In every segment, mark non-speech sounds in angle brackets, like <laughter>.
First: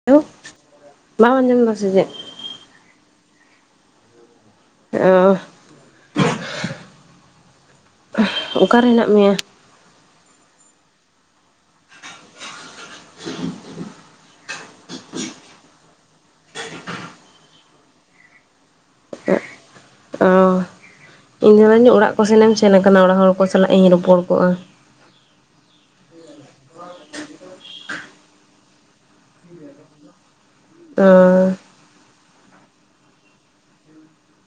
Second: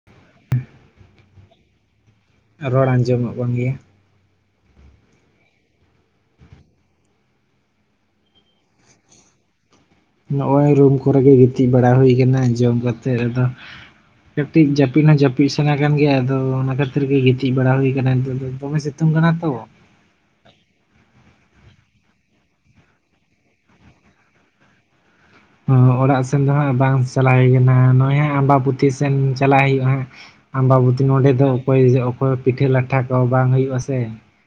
<unintelligible> ᱵᱟᱢ ᱟᱸᱡᱚᱢ ᱫᱟ ᱥᱮ ᱪᱮᱫ? ᱨᱚᱲ ᱟᱸᱡᱚᱢᱚᱜ ᱠᱟᱱ ᱜᱮᱭᱟ ᱾ ᱚ ᱾ ᱚᱠᱟᱨᱮ ᱦᱮᱱᱟᱜ ᱢᱮᱭᱟ? ᱱᱚᱜᱼᱚᱭ ᱨᱩᱢ ᱠᱚᱨᱮ ᱜᱮ ᱜᱤᱛᱤᱡ ᱵᱟᱲᱟ ᱦᱩᱭ ᱠᱟᱱᱟ ᱡᱚᱢ ᱠᱟᱛᱮᱫ ᱟᱫᱚ ᱠᱟᱹᱴᱤᱡ ᱡᱟᱹᱯᱤᱫ ᱦᱚᱸ ᱡᱟᱹᱯᱤᱫ ᱥᱟᱱᱟ ᱠᱟᱱᱟ ᱜᱮᱭᱟ ᱟᱫᱚ ᱚᱱᱟ ᱠᱷᱟᱹᱛᱤᱨ ᱜᱮ ᱜᱤᱛᱤᱡ ᱵᱟᱲᱟ ᱦᱩᱭ ᱟᱠᱟᱱᱟ ᱱᱤᱛᱜ ᱫᱚ ᱾ ᱫᱚᱢᱮ ᱥᱤᱛᱩ ᱥᱤᱛᱩᱝ ᱠᱟᱱᱟ ᱛᱚ ᱾ ᱚ ᱤᱧ ᱢᱮᱱᱫᱟᱧ ᱚᱲᱟᱜ ᱠᱚ ᱥᱮᱱ ᱮᱢ ᱥᱮᱱ ᱟᱠᱟᱱᱟ ᱚᱲᱟᱜ ᱦᱚᱲ ᱠᱚ ᱥᱟᱞᱟᱜ ᱤᱧ ᱨᱚᱯᱚᱲ ᱠᱚᱜᱼᱟ ᱾ ᱚ ᱚᱲᱟᱜ ᱥᱮᱱ ᱫᱚ ᱦᱟᱸᱜ ᱵᱟᱝ ᱪᱟᱞᱟᱣ ᱦᱩᱭ ᱠᱟᱱᱟ, ᱱᱚᱜᱼᱚᱭ ᱦᱟᱸᱜ ᱟᱢᱵᱟᱯᱩᱛᱤ ᱥᱮᱱ ᱪᱟᱞᱟᱣ ᱦᱩᱭᱩᱜᱼᱟ ᱦᱟᱸᱜ ᱾ ᱟᱢᱵᱟᱵᱚᱛᱤ ᱚ ᱱᱚᱸᱰᱮ ᱫᱚ ᱚᱠᱚᱭ ᱚᱠᱚᱭ ᱯᱤᱴᱷᱟᱹ ᱞᱟᱴᱷᱟ ᱠᱚ ᱵᱟᱝ ᱦᱩᱭᱩᱜᱼᱟ ᱥᱮ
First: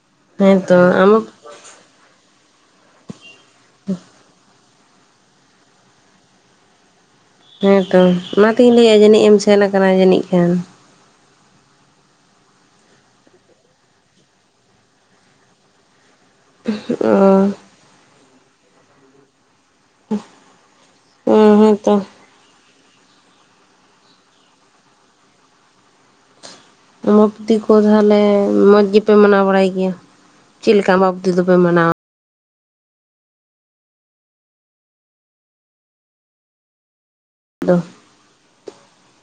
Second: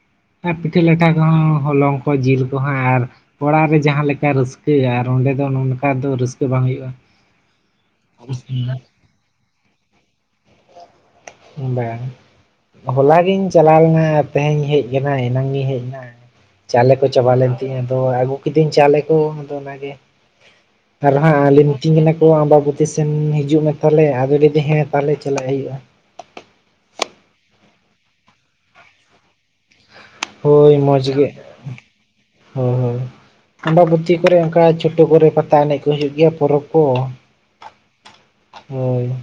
᱾ ᱟᱨ ᱦᱮᱸᱛᱚ ᱯᱤᱴᱷᱟᱹ ᱞᱟᱴᱷᱟ ᱟᱢ ᱠᱚᱦᱚᱸ ᱦᱚᱞᱚᱝ ᱠᱚ ᱡᱤᱞ ᱠᱚᱦᱚᱸ ᱟᱨ ᱚᱲᱟᱜ ᱨᱮ ᱡᱟᱦᱟᱸ ᱞᱮᱠᱟ ᱨᱟᱹᱥ ᱠᱟᱹᱭᱟ ᱟᱨ ᱚᱸᱰᱮ ᱫᱚ ᱱᱚᱝᱠᱟ ᱫᱚ ᱨᱟᱹᱥᱠᱟᱹ ᱵᱟᱝ ᱦᱩᱭᱩᱜᱼᱟ ᱾ ᱦᱮᱸ ᱛᱚ ᱚᱱᱟᱛᱤᱧ ᱞᱟᱹᱭᱮᱜ-ᱟ ᱡᱟᱹᱱᱤᱡ ᱮᱢ ᱥᱮᱱ ᱟᱠᱟᱱᱟ ᱡᱟᱹᱱᱤᱡ ᱠᱷᱟᱱ ᱾ ᱵᱟᱝ ᱾ ᱦᱚᱞᱟ ᱜᱤᱧ ᱪᱟᱞᱟᱣ ᱞᱮᱱᱟ ᱛᱮᱦᱮᱧ ᱦᱮᱡ ᱠᱟᱱᱟ ᱮᱱᱟᱝ ᱤᱧ ᱦᱮᱡ ᱮᱱᱟ ᱾ ᱪᱟᱣᱞᱮ ᱠᱚ ᱪᱟᱵᱟ ᱞᱮᱱ ᱛᱤᱧ ᱛᱚ ᱟᱹᱜᱩ ᱠᱤᱫᱚᱹᱧ ᱪᱟᱣᱞᱮ ᱠᱚ ᱟᱫᱚ ᱚᱱᱟᱜᱮ ᱾ ᱟᱨ ᱚ ᱦᱟᱸᱜ ᱟᱞᱮ ᱦᱮᱸᱛᱚ ᱢᱤᱛᱟᱹᱧ ᱠᱟᱱᱟ ᱠᱚ ᱟᱢ ᱵᱟᱵᱚᱛᱤ ᱥᱮᱱ ᱦᱤᱡᱩᱜ ᱢᱮ ᱛᱟᱦᱞᱮ ᱟᱫᱚ ᱞᱟᱹᱭᱟᱹ ᱦᱮᱸ ᱛᱟᱦᱞᱮ ᱪᱟᱞᱟᱜ ᱦᱩᱭᱩᱜᱼᱟ ᱾ ᱟᱢᱵᱟᱵᱚᱛᱤ ᱠᱚ ᱛᱟᱦᱚᱞᱮ ᱢᱚᱸᱡᱽ ᱜᱮᱯᱮ ᱢᱟᱱᱟᱣ ᱵᱟᱲᱟᱭ ᱜᱮᱭᱟ? ᱪᱮᱫ ᱦᱳᱭ ᱞᱮᱠᱟ ᱢᱚᱡᱽ ᱜᱮ, ᱟᱢᱵᱟᱵᱚᱛᱤ ᱫᱚᱯᱮ ᱢᱟᱱᱟᱣᱟ ᱦᱳ ᱦᱳ ᱾ ᱟᱢᱵᱟᱵᱚᱛᱤ ᱠᱚᱨᱮ ᱚᱱᱠᱟ ᱪᱷᱳᱴᱳ ᱠᱚᱨᱮ ᱯᱟᱛᱟ ᱮᱱᱮᱡ ᱠᱚ ᱦᱩᱭᱩᱜ ᱜᱮᱭᱟ ᱯᱚᱨᱚᱵᱽ ᱠᱚ ᱾ ᱫᱚᱼᱼ ᱦᱳᱭ ᱾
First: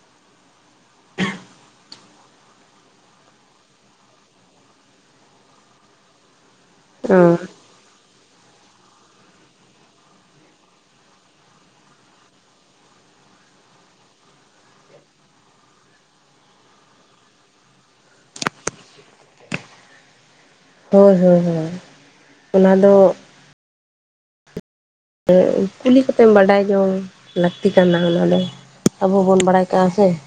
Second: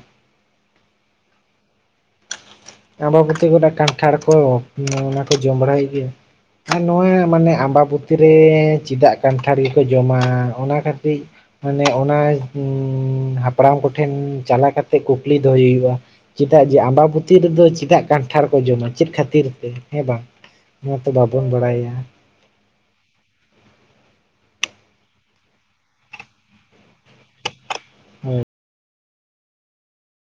ᱟᱸᱵᱟᱵᱚᱛᱤ ᱠᱚᱨᱮ ᱠᱟᱱᱴᱷᱟᱲ ᱠᱚ ᱚᱱᱟ ᱠᱚ ᱡᱚᱢ ᱵᱟᱲᱟᱭ ᱦᱩᱭᱩᱜ ᱜᱮᱭᱟ ‌᱾ ᱟᱨ ᱱᱚᱣᱟ ᱚ ᱢᱟᱱᱮ ᱟᱢᱵᱟᱵᱚᱛᱤ ᱨᱮ ᱪᱮᱫᱟᱜ ᱠᱟᱱᱴᱷᱟᱲ ᱜᱮᱠᱚ ᱡᱚᱢᱟ ᱚᱱᱟ ᱠᱟᱴᱤᱡ ᱢᱟᱱᱮ ᱚᱱᱟ ᱩᱸᱻ ᱦᱟᱯᱲᱟᱢ ᱠᱚᱴᱷᱮᱱ ᱪᱟᱞᱟ ᱠᱟᱛᱮᱜ ᱠᱩᱠᱞᱤ ᱫᱚᱦᱚᱭ ᱦᱩᱭᱩᱜᱼᱟ ᱾ ᱪᱮᱫᱟᱜ ᱡᱮ ᱟᱢᱵᱟᱵᱩᱛᱤ ᱨᱮᱫᱚ ᱪᱮᱫᱟᱜ ᱠᱟᱱᱴᱷᱟᱲ ᱠᱚ ᱡᱚᱢᱟ ᱪᱮᱫ ᱠᱷᱟᱹᱛᱤᱨ ᱛᱮ ᱦᱮᱸ ᱵᱟᱝ ᱾ ᱱᱚᱣᱟ ᱛᱚ ᱦᱳᱭ ᱦᱳᱭ ᱵᱟᱵᱚᱱ ᱦᱳᱭ ᱵᱟᱲᱟᱭᱟ ᱾ ᱚᱱᱟ ᱫᱚ ᱠᱩᱞᱤ ᱠᱟᱛᱮᱢ ᱵᱟᱰᱟᱭ ᱡᱚᱝ ᱞᱟᱹᱠᱛᱤ ᱠᱟᱱᱟ ᱚᱱᱟ ᱦᱳᱭ ᱫᱚ ᱾ ᱟᱵᱚ ᱵᱚᱱ ᱵᱟᱲᱟᱭ ᱠᱟᱜᱼᱟ ᱥᱮ ᱾